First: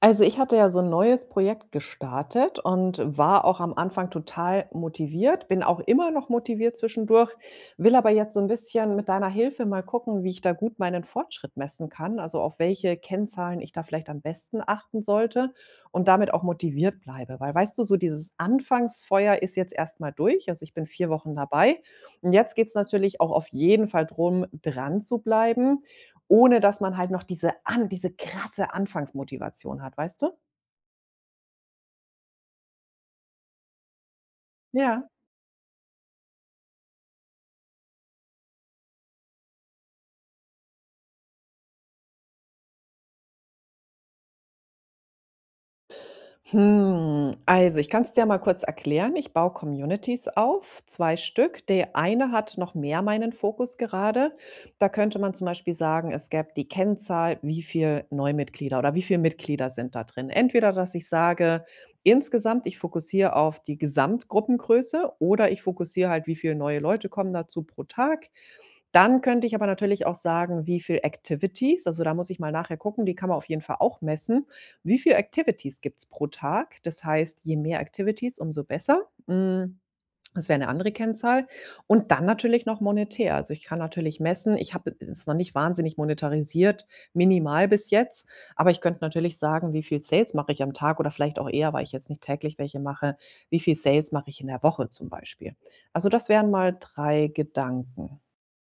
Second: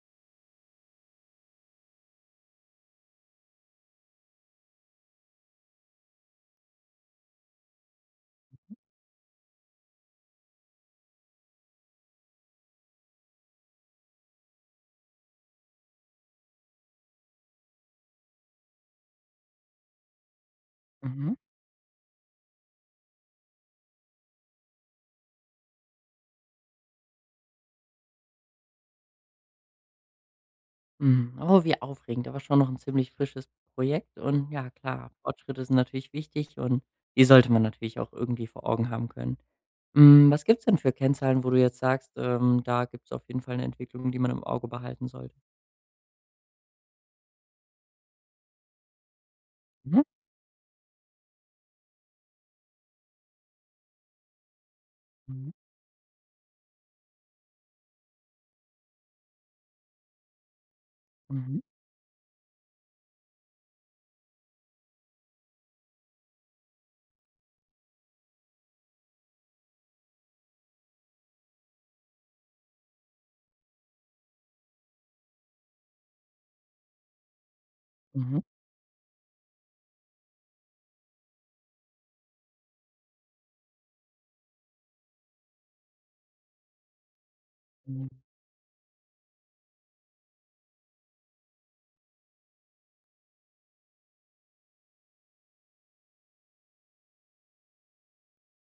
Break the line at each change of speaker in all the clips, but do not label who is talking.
Also, ich hatte ja so ein neues Projekt gestartet und war auch am Anfang total motiviert, bin auch immer noch motiviert zwischendurch, will aber jetzt so ein bisschen mit deiner Hilfe mal gucken, wie ich da gut meinen Fortschritt messen kann, also, auf welche Kennzahlen ich da vielleicht am besten achten sollte und damit auch motiviert bleibe. Weil weißt du, so dieses Anfangsfeuer ist jetzt erst mal durch. Also, ich bin 4 Wochen
Mhm.
dabei und jetzt geht's natürlich auch auf jeden Fall darum, dran zu bleiben, ohne dass man halt noch diese an diese krasse Anfangsmotivation hat, weißt du?
Mhm. Oh, wie aufregend, aber schon noch ein ziemlich frisches Projekt und ja
Ja.
klar, Fortschritte sind natürlich wichtig und die sollte man natürlich auch irgendwie vor Augen haben können. Hm, was gibt's denn für Kennzahlen, wo du jetzt sagst, da gibt's auf jeden Fall eine Entwicklung, die man im Auge behalten sollte?
Hm, also ich kann es dir mal kurz erklären. Ich baue
Mhm.
Communities auf, 2 Stück. Der eine hat noch mehr meinen Fokus gerade. Da könnte man zum
Mhm.
Beispiel sagen, es gäbe die Kennzahl, wie viel Neumitglieder oder wie viele Mitglieder sind da drin. Entweder, dass ich
Mhm.
sage, insgesamt, ich fokussiere auf die Gesamtgruppengröße, oder ich fokussiere halt, wie viele neue Leute kommen dazu pro Tag. Dann könnte ich aber natürlich auch sagen, wie viel Activities, also da muss ich mal nachher gucken, die kann man auf jeden Fall auch messen. Wie viel Activities gibt's pro Tag? Das heißt, je mehr Activities,
Mhm.
umso besser. Das wäre eine andere Kennzahl. Und dann natürlich noch monetär. Also, ich kann natürlich messen, ich habe es noch nicht wahnsinnig monetarisiert, minimal bis
Mhm.
jetzt, aber ich könnte natürlich sagen, wie viel Sales mache ich am Tag, oder vielleicht auch eher, weil ich jetzt nicht täglich welche mache, wie viel Sales mache ich in der Woche zum Beispiel? Also, das wären mal 3 Gedanken.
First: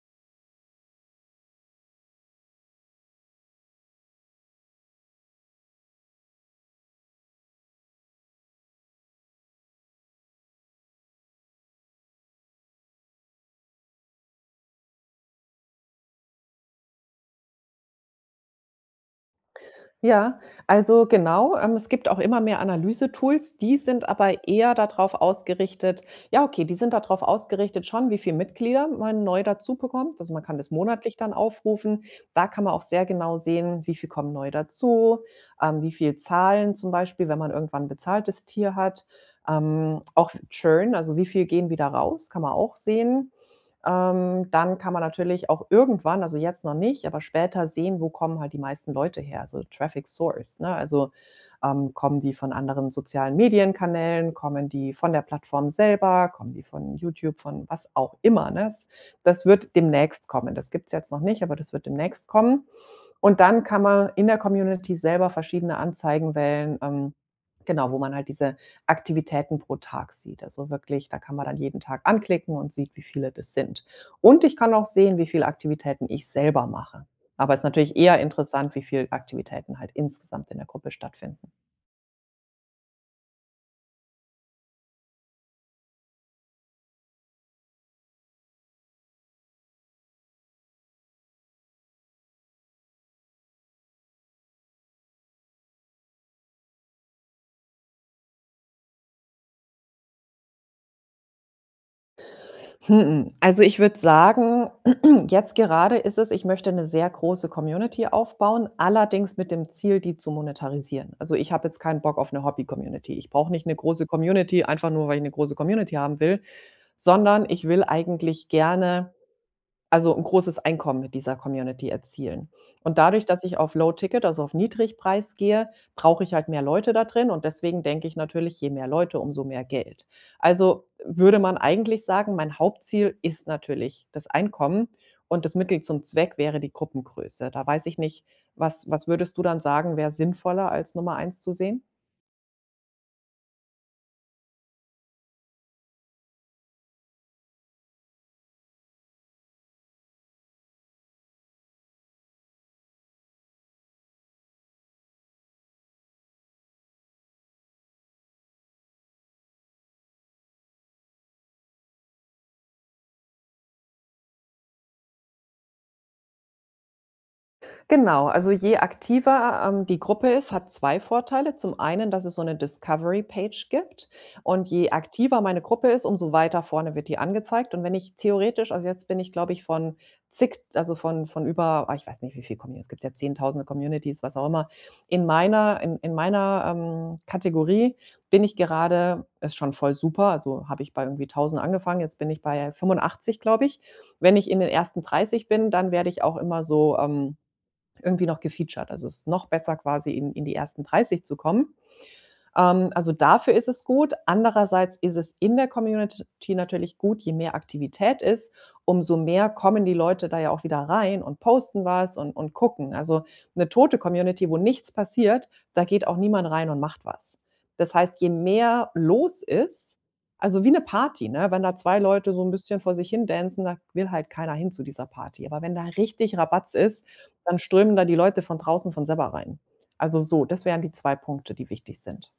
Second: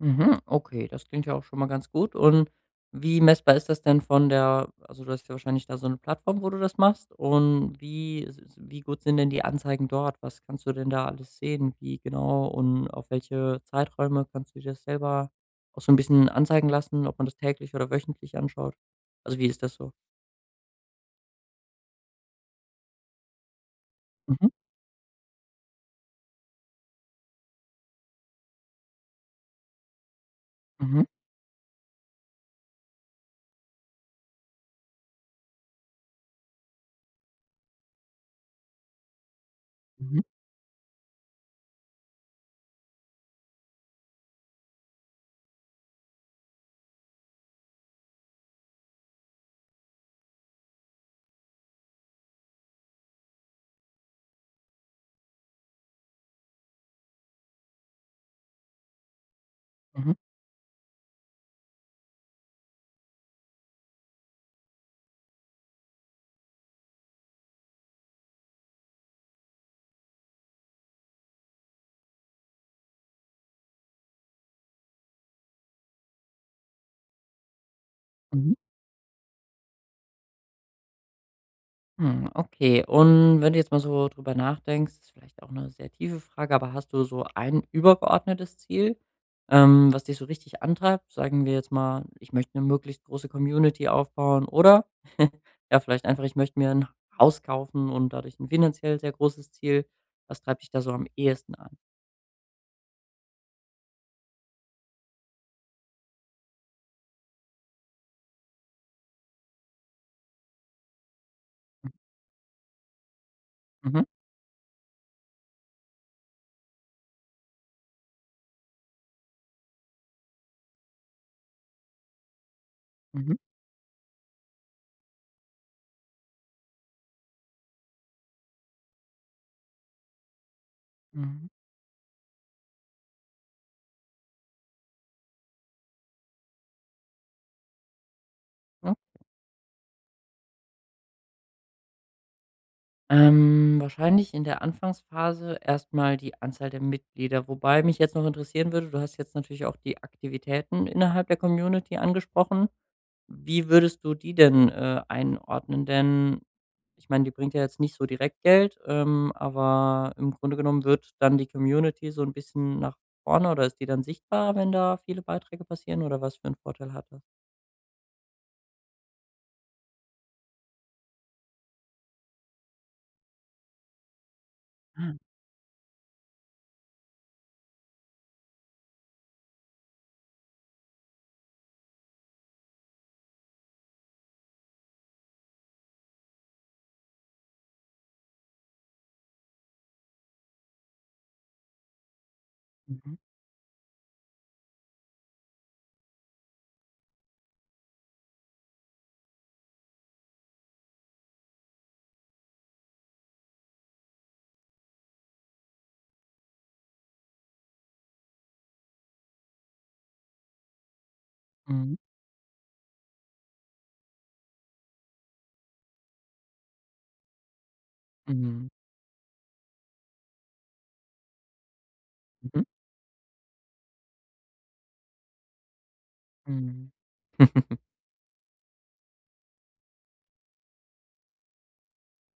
Mhm, okay, das klingt ja auch schon mal ganz gut. Und wie messbar ist das denn von der, also, du hast ja wahrscheinlich da so eine Plattform, wo du das machst, und wie s s wie gut sind denn die Anzeigen dort? Was kannst du denn da alles sehen? Wie genau und auf welche Zeiträume kannst du dir das selber auch so ein bisschen anzeigen lassen, ob man das täglich oder wöchentlich anschaut? Also, wie ist das so?
Ja, also genau, es gibt auch immer mehr Analysetools, die sind aber
Mhm,
eher darauf ausgerichtet, ja, okay, die sind darauf ausgerichtet schon, wie viel Mitglieder man neu dazu bekommt. Also, man kann das
mhm,
monatlich dann aufrufen. Da kann man auch sehr genau sehen, wie viel kommen neu dazu, wie viel zahlen zum Beispiel, wenn man irgendwann 'n bezahltes Tier hat.
mhm,
Auch Churn, also wie viel gehen wieder raus, kann man auch sehen. Dann kann man natürlich auch irgendwann, also jetzt noch nicht, aber später sehen, wo kommen halt die meisten Leute her, also Traffic Source, ne? Also, kommen die von anderen sozialen Medienkanälen, kommen die von der Plattform selber, kommen die von YouTube, von was auch immer, ne? Das wird
mhm,
demnächst kommen. Das gibt's jetzt noch nicht, aber das wird demnächst kommen. Und dann kann man in der Community selber verschiedene Anzeigen wählen, genau, wo man halt diese Aktivitäten pro Tag sieht. Also wirklich, da kann man dann jeden Tag anklicken und sieht, wie viele das sind. Und ich kann auch sehen, wie viele Aktivitäten ich selber mache. Aber es ist natürlich eher
mhm.
interessant, wie viele Aktivitäten halt insgesamt in der Gruppe stattfinden.
Hm, okay. Und wenn du jetzt mal so drüber nachdenkst, ist vielleicht auch eine sehr tiefe Frage, aber hast du so ein übergeordnetes Ziel, was dich so richtig antreibt? Sagen wir jetzt mal, ich möchte eine möglichst große Community aufbauen oder ja, vielleicht einfach, ich möchte mir ein Haus kaufen und dadurch ein finanziell sehr großes Ziel. Was treibt dich da so am ehesten an?
Also ich würde sagen, jetzt gerade ist es, ich möchte eine sehr große Community aufbauen, allerdings mit dem Ziel, die zu monetarisieren. Also, ich habe jetzt keinen Bock auf eine Hobby-Community. Ich brauche nicht eine
Mhm,
große Community, einfach nur, weil ich eine große Community haben will, sondern ich will eigentlich gerne, also, ein großes Einkommen mit dieser Community erzielen. Und dadurch,
mhm,
dass ich auf Low Ticket, also auf Niedrigpreis gehe, brauche ich halt mehr Leute da drin und deswegen denke ich natürlich, je mehr Leute, umso mehr Geld. Also würde
mhm.
man eigentlich sagen, mein Hauptziel ist natürlich das Einkommen und das Mittel zum Zweck wäre die Gruppengröße. Da weiß ich nicht, was würdest du dann sagen, wäre sinnvoller als Nummer eins zu sehen?
Wahrscheinlich in der Anfangsphase erstmal die Anzahl der Mitglieder, wobei mich jetzt noch interessieren würde. Du hast jetzt natürlich auch die Aktivitäten innerhalb der Community angesprochen. Wie würdest du die denn, einordnen? Denn ich meine, die bringt ja jetzt nicht so direkt Geld, aber im Grunde genommen wird dann die Community so ein bisschen nach vorne, oder ist die dann sichtbar, wenn da viele Beiträge passieren, oder was für einen Vorteil hat das?
Genau, also je aktiver, die Gruppe ist, hat 2 Vorteile. Zum einen, dass es so eine Discovery Page gibt, und je
Ah,
aktiver meine Gruppe ist, umso weiter vorne wird die angezeigt, und wenn ich theoretisch, also, jetzt bin ich, glaube ich, von zig, also, von über ich weiß nicht, wie viel Commu es gibt ja Zehntausende Communities, was auch immer. In meiner, in meiner Kategorie bin ich gerade, ist schon voll super, also, habe ich bei irgendwie 1.000 angefangen, jetzt bin ich bei
mhm.
85, glaube ich. Wenn ich in den ersten 30 bin, dann werde ich auch immer so, irgendwie noch gefeatured. Also es ist noch besser, quasi in die ersten 30 zu kommen. Also dafür ist es gut. Andererseits ist es in der Community natürlich gut, je mehr Aktivität ist, umso mehr kommen die Leute da ja auch wieder rein und posten
Mhm,
was und gucken. Also, eine tote Community, wo nichts passiert, da geht auch niemand rein und macht was. Das heißt, je
mhm,
mehr los ist, also wie eine Party, ne? Wenn da 2 Leute so ein
mhm,
bisschen vor sich hin dancen, da will halt keiner hin zu dieser Party. Aber wenn da richtig Rabatz
mhm.
ist, dann strömen da die Leute von draußen von selber rein. Also so, das wären die 2 Punkte, die wichtig sind.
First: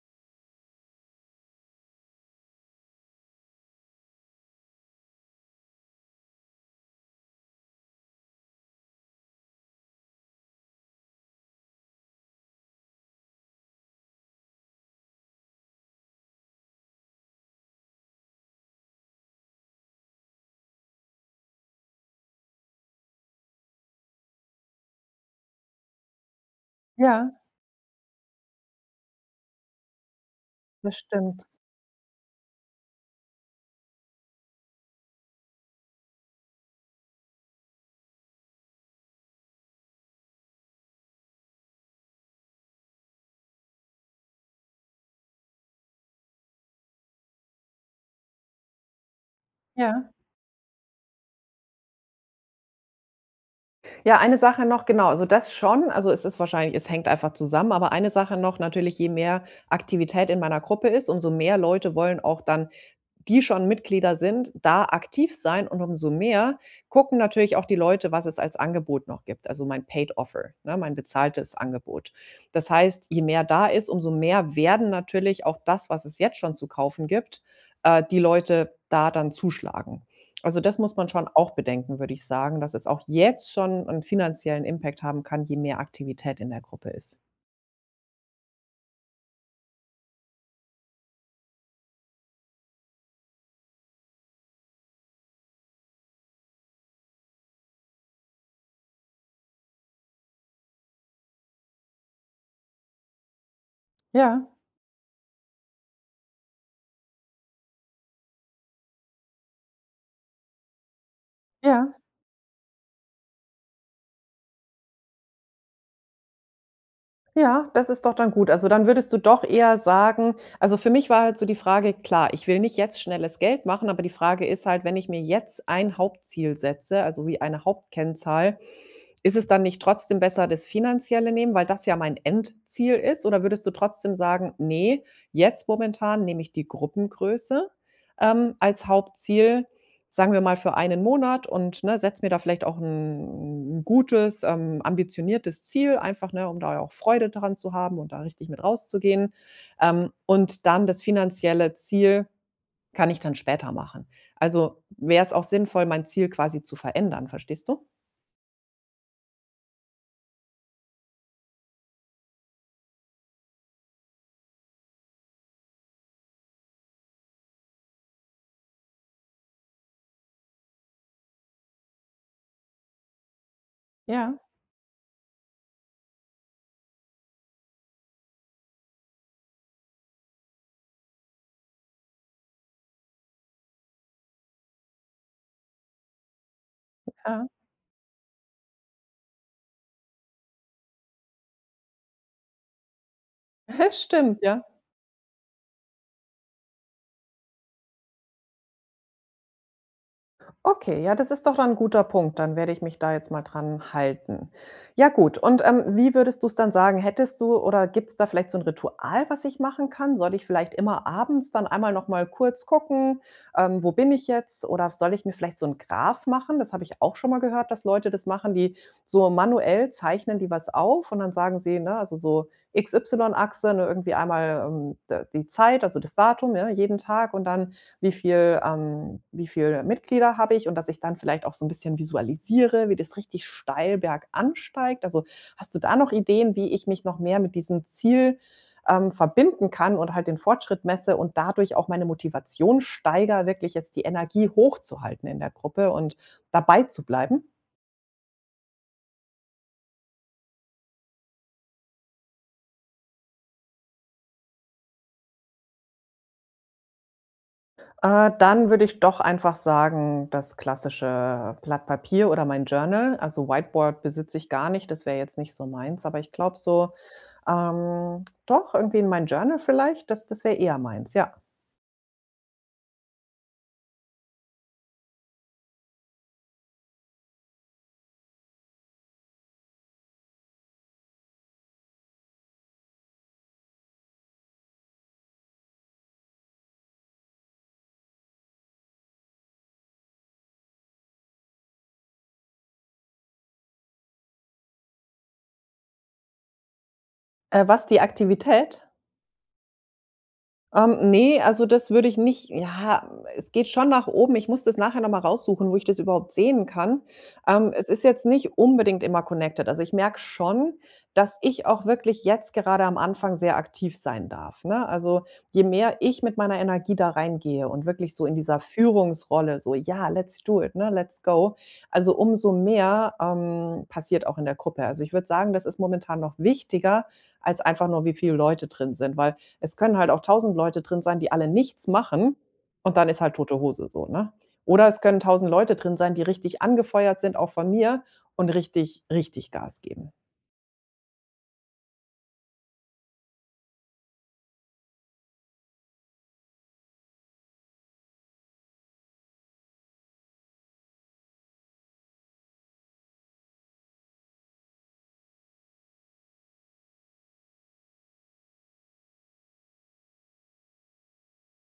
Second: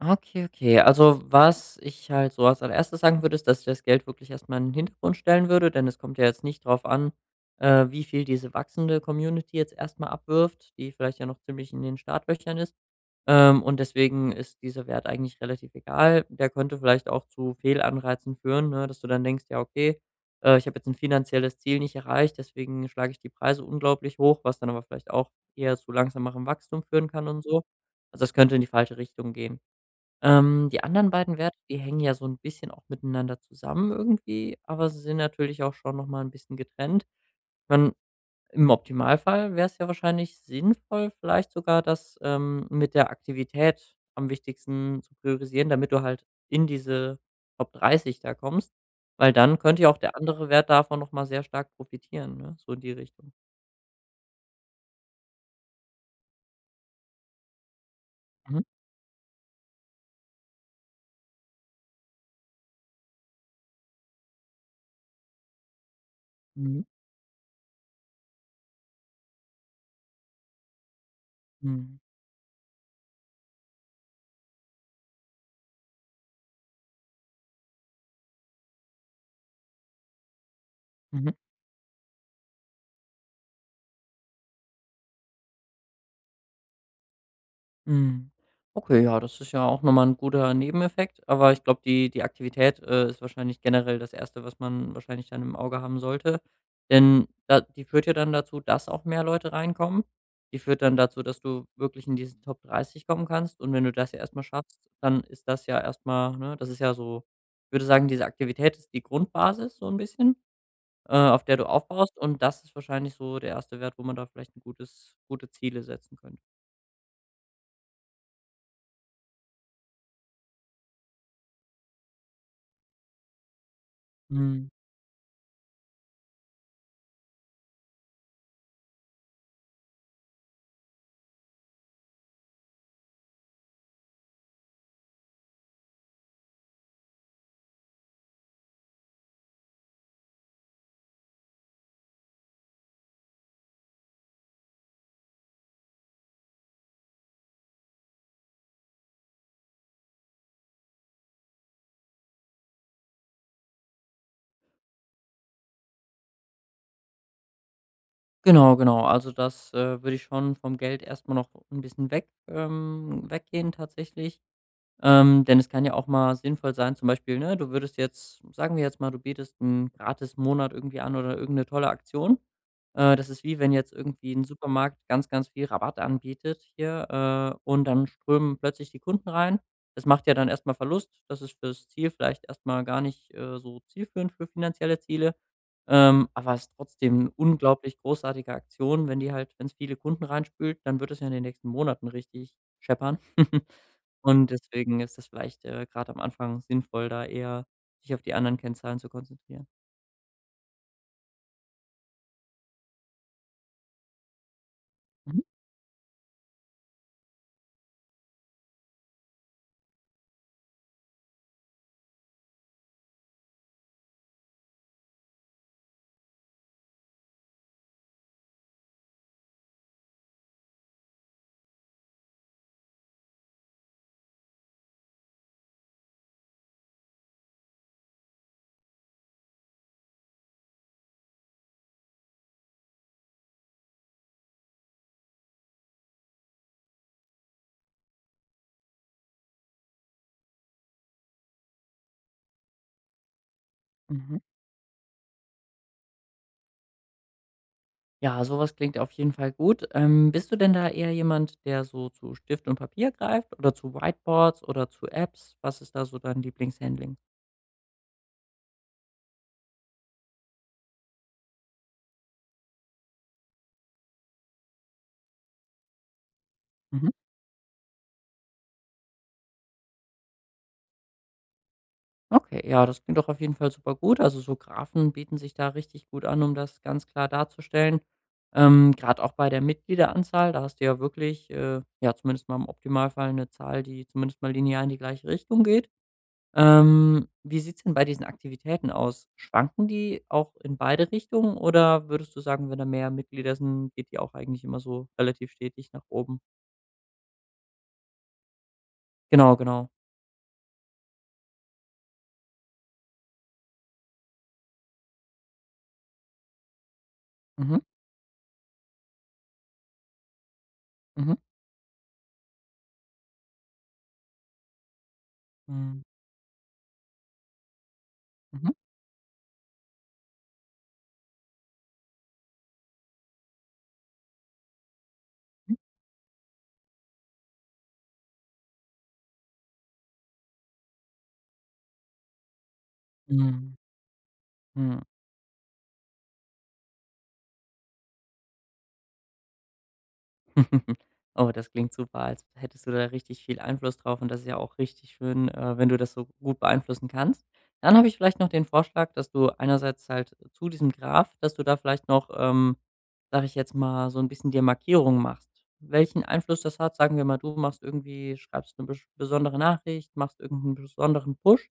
Okay, okay. Also, was ich halt so als allererstes sagen würde, ist, dass ich das Geld wirklich erst mal in den Hintergrund stellen würde, denn es kommt ja jetzt nicht drauf an, wie viel diese wachsende Community jetzt erst mal abwirft, die vielleicht ja noch ziemlich in den Startlöchern ist. Und deswegen ist dieser Wert eigentlich relativ egal. Der könnte vielleicht auch zu Fehlanreizen führen, ne, dass du dann denkst, ja, okay, ich habe jetzt ein finanzielles Ziel nicht erreicht, deswegen schlage ich die Preise unglaublich hoch, was dann aber vielleicht auch eher zu langsamerem Wachstum führen kann
Ja,
und so. Also, das könnte in die falsche Richtung gehen. Die
das
anderen beiden
stimmt.
Werte, die hängen ja so ein bisschen auch miteinander zusammen irgendwie, aber sie sind natürlich auch schon noch mal 'n bisschen getrennt. Man Im Optimalfall wäre es ja wahrscheinlich sinnvoll, vielleicht sogar das, mit der Aktivität am wichtigsten zu priorisieren, damit du halt in diese Top 30 da kommst, weil dann könnte ja auch
Ja.
der andere Wert davon noch mal sehr stark profitieren, ne? So in die Richtung.
Ja, eine Sache noch, genau, also das schon. Also, es ist wahrscheinlich, es hängt einfach zusammen, aber eine Sache noch
Mhm.
natürlich, je mehr Aktivität in meiner Gruppe ist, umso mehr Leute wollen auch dann, die schon Mitglieder sind, da aktiv sein, und umso mehr
Mhm.
gucken natürlich auch die Leute, was es als Angebot noch gibt, also mein Paid Offer, ne, mein bezahltes
Mhm.
Angebot. Das heißt, je mehr da ist, umso mehr werden natürlich auch das, was es jetzt schon zu kaufen gibt, die Leute da dann zuschlagen. Also das muss man schon
Mhm.
auch bedenken, würde ich sagen, dass es auch jetzt schon einen finanziellen Impact haben kann, je mehr Aktivität in der Gruppe ist.
Mhm. Okay, ja, das ist ja auch nochmal ein guter Nebeneffekt, aber ich glaube, die Aktivität, ist wahrscheinlich generell das Erste, was man wahrscheinlich dann im Auge haben sollte. Denn da die führt ja dann dazu, dass auch mehr Leute reinkommen. Die führt dann dazu, dass du wirklich in diesen Top 30 kommen kannst, und wenn du das ja erstmal
Ja,
schaffst, dann ist das ja erstmal, ne, das ist ja so. Ich würde sagen, diese Aktivität ist die Grundbasis so ein bisschen, auf der du
ja.
aufbaust, und das ist wahrscheinlich so der erste Wert, wo man da vielleicht ein gutes gute Ziele setzen könnte.
Ja, das ist doch dann gut. Also, dann würdest du doch eher sagen, also, für mich war halt so die Frage, klar, ich will nicht jetzt schnelles Geld machen, aber die Frage ist
Mhm.
halt, wenn ich mir jetzt ein Hauptziel setze, also wie eine Hauptkennzahl, ist es dann nicht trotzdem besser, das Finanzielle nehmen, weil das ja mein Endziel ist? Oder würdest du trotzdem sagen: nee, jetzt momentan nehme ich die Gruppengröße, als Hauptziel, sagen wir mal für einen Monat, und, ne, setze mir da vielleicht auch ein 'n gutes, ambitioniertes Ziel einfach, ne, um da ja auch Freude dran zu haben und da richtig mit rauszugehen. Und dann das finanzielle Ziel kann ich dann später machen.“ Also, wäre es auch sinnvoll, mein Ziel quasi zu verändern, verstehst du?
Genau, genau. Also das, würde ich schon vom Geld erstmal noch ein bisschen weg weggehen tatsächlich. Denn es kann ja auch mal sinnvoll sein, zum Beispiel, ne, du würdest jetzt, sagen wir jetzt mal, du bietest einen gratis Monat irgendwie an oder irgendeine tolle Aktion. Das ist, wie wenn jetzt irgendwie
Ja,
ein Supermarkt ganz, ganz viel Rabatt anbietet hier, und dann strömen plötzlich die Kunden rein. Das macht ja dann erst mal Verlust. Das ist fürs Ziel vielleicht erst mal gar nicht, so zielführend für finanzielle Ziele, aber es ist trotzdem 'ne
ja.
unglaublich großartige Aktion, wenn die halt, wenn es viele Kunden reinspült, dann wird es ja in den nächsten Monaten richtig scheppern.
Stimmt,
Und
ja.
deswegen ist das vielleicht, grad am Anfang sinnvoll, da eher sich auf die anderen Kennzahlen zu konzentrieren.
Okay, ja, das ist doch dann ein guter Punkt. Dann werde ich mich da jetzt mal dran halten. Ja gut,
Mhm.
und, wie würdest du es dann sagen? Hättest du, oder gibt es da vielleicht so ein Ritual, was ich machen kann? Soll ich vielleicht immer abends dann einmal noch mal kurz gucken: „Wo bin ich jetzt?“ Oder soll ich mir vielleicht so 'n Graph machen? Das habe ich auch schon mal gehört, dass Leute das machen, die so manuell zeichnen, die was auf, und dann sagen sie, ne, also so x y achse, ne, irgendwie einmal, d die Zeit, also das Datum, ja, jeden Tag, und dann wie viel Mitglieder habe ich, und dass ich dann vielleicht auch so ein bisschen visualisiere, wie das richtig steil bergan steigt. Also, hast du da noch Ideen, wie ich mich noch mehr mit diesem Ziel, verbinden kann und halt den Fortschritt messe und dadurch auch meine Motivation steiger, wirklich jetzt die
Mhm.
Energie hochzuhalten in der Gruppe und dabei zu bleiben?
Ja, sowas klingt auf jeden Fall gut. Bist du denn da eher jemand, der so zu Stift und Papier greift oder zu Whiteboards oder zu Apps? Was ist da so dein Lieblingshandling?
Dann würde ich doch einfach sagen, das klassische Blatt Papier oder mein Journal. Also Whiteboard besitze ich gar nicht, das wäre jetzt nicht so meins, aber ich glaube so,
Mhm.
doch, irgendwie in mein Journal vielleicht, das wäre eher meins, ja.
Okay, ja, das klingt doch auf jeden Fall super gut. Also, so Graphen bieten sich da richtig gut an, um das ganz klar darzustellen. Grad auch bei der Mitgliederanzahl, da hast du ja wirklich, ja, zumindest mal im Optimalfall eine Zahl, die zumindest mal linear in die gleiche Richtung geht. Wie sieht's denn bei diesen Aktivitäten aus? Schwanken die auch in beide Richtungen, oder würdest du sagen, wenn da mehr Mitglieder sind, geht die auch eigentlich immer so relativ stetig nach oben?
Was die Aktivität?
Genau, genau.
Ne, also das würde ich nicht, ja, es geht schon nach oben. Ich muss das nachher noch mal raussuchen, wo ich das überhaupt sehen kann.
Mhm,
Es ist jetzt nicht unbedingt immer connected. Also, ich merke schon,
mhm.
dass ich auch wirklich jetzt gerade am Anfang sehr aktiv sein darf, ne? Also, je mehr
Mhm.
ich mit meiner Energie da reingehe und wirklich so in dieser
Mhm.
Führungsrolle so: „Ja, let's do it, ne? Let's go.“ Also, umso mehr, passiert auch in der Gruppe. Also, ich würde sagen, das
Mhm.
ist momentan noch wichtiger als einfach nur, wie viele Leute drin sind, weil es können halt auch 1.000 Leute drin sein, die alle nichts machen, und dann ist halt tote
Mhm.
Hose so, ne? Oder es
Mhm.
können 1.000 Leute drin sein, die richtig angefeuert sind, auch von mir, und richtig, richtig Gas geben.
Oh, das klingt super, als hättest du da richtig viel Einfluss drauf, und das ist ja auch richtig schön, wenn du das so gut beeinflussen kannst. Dann habe ich vielleicht noch den Vorschlag, dass du einerseits halt zu diesem Graph, dass du da vielleicht noch, sage ich jetzt mal, so ein bisschen dir Markierungen machst. Welchen Einfluss das hat, sagen wir mal, du machst irgendwie schreibst eine besch besondere Nachricht, machst irgend 'n besonderen Push,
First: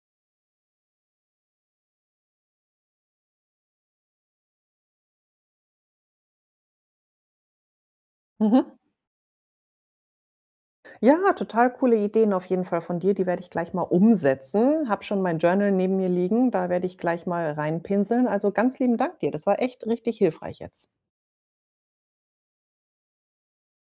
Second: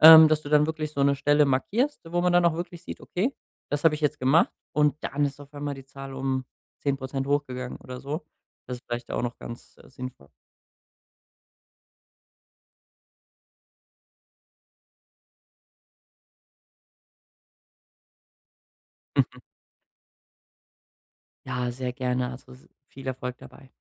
dass du dann wirklich so eine Stelle markierst, wo man dann auch wirklich sieht: „Okay, das habe ich jetzt gemacht“, und dann ist auf einmal die Zahl um 10% hochgegangen oder so.
Mhm.
Das ist vielleicht auch noch ganz, sinnvoll.
Ja, total coole Ideen auf jeden Fall von dir, die werde ich gleich mal umsetzen. Hab schon mein Journal neben mir liegen, da werde ich gleich mal reinpinseln. Also, ganz lieben Dank dir. Das war echt richtig hilfreich jetzt.
Ja, sehr gerne. Also, s viel Erfolg dabei.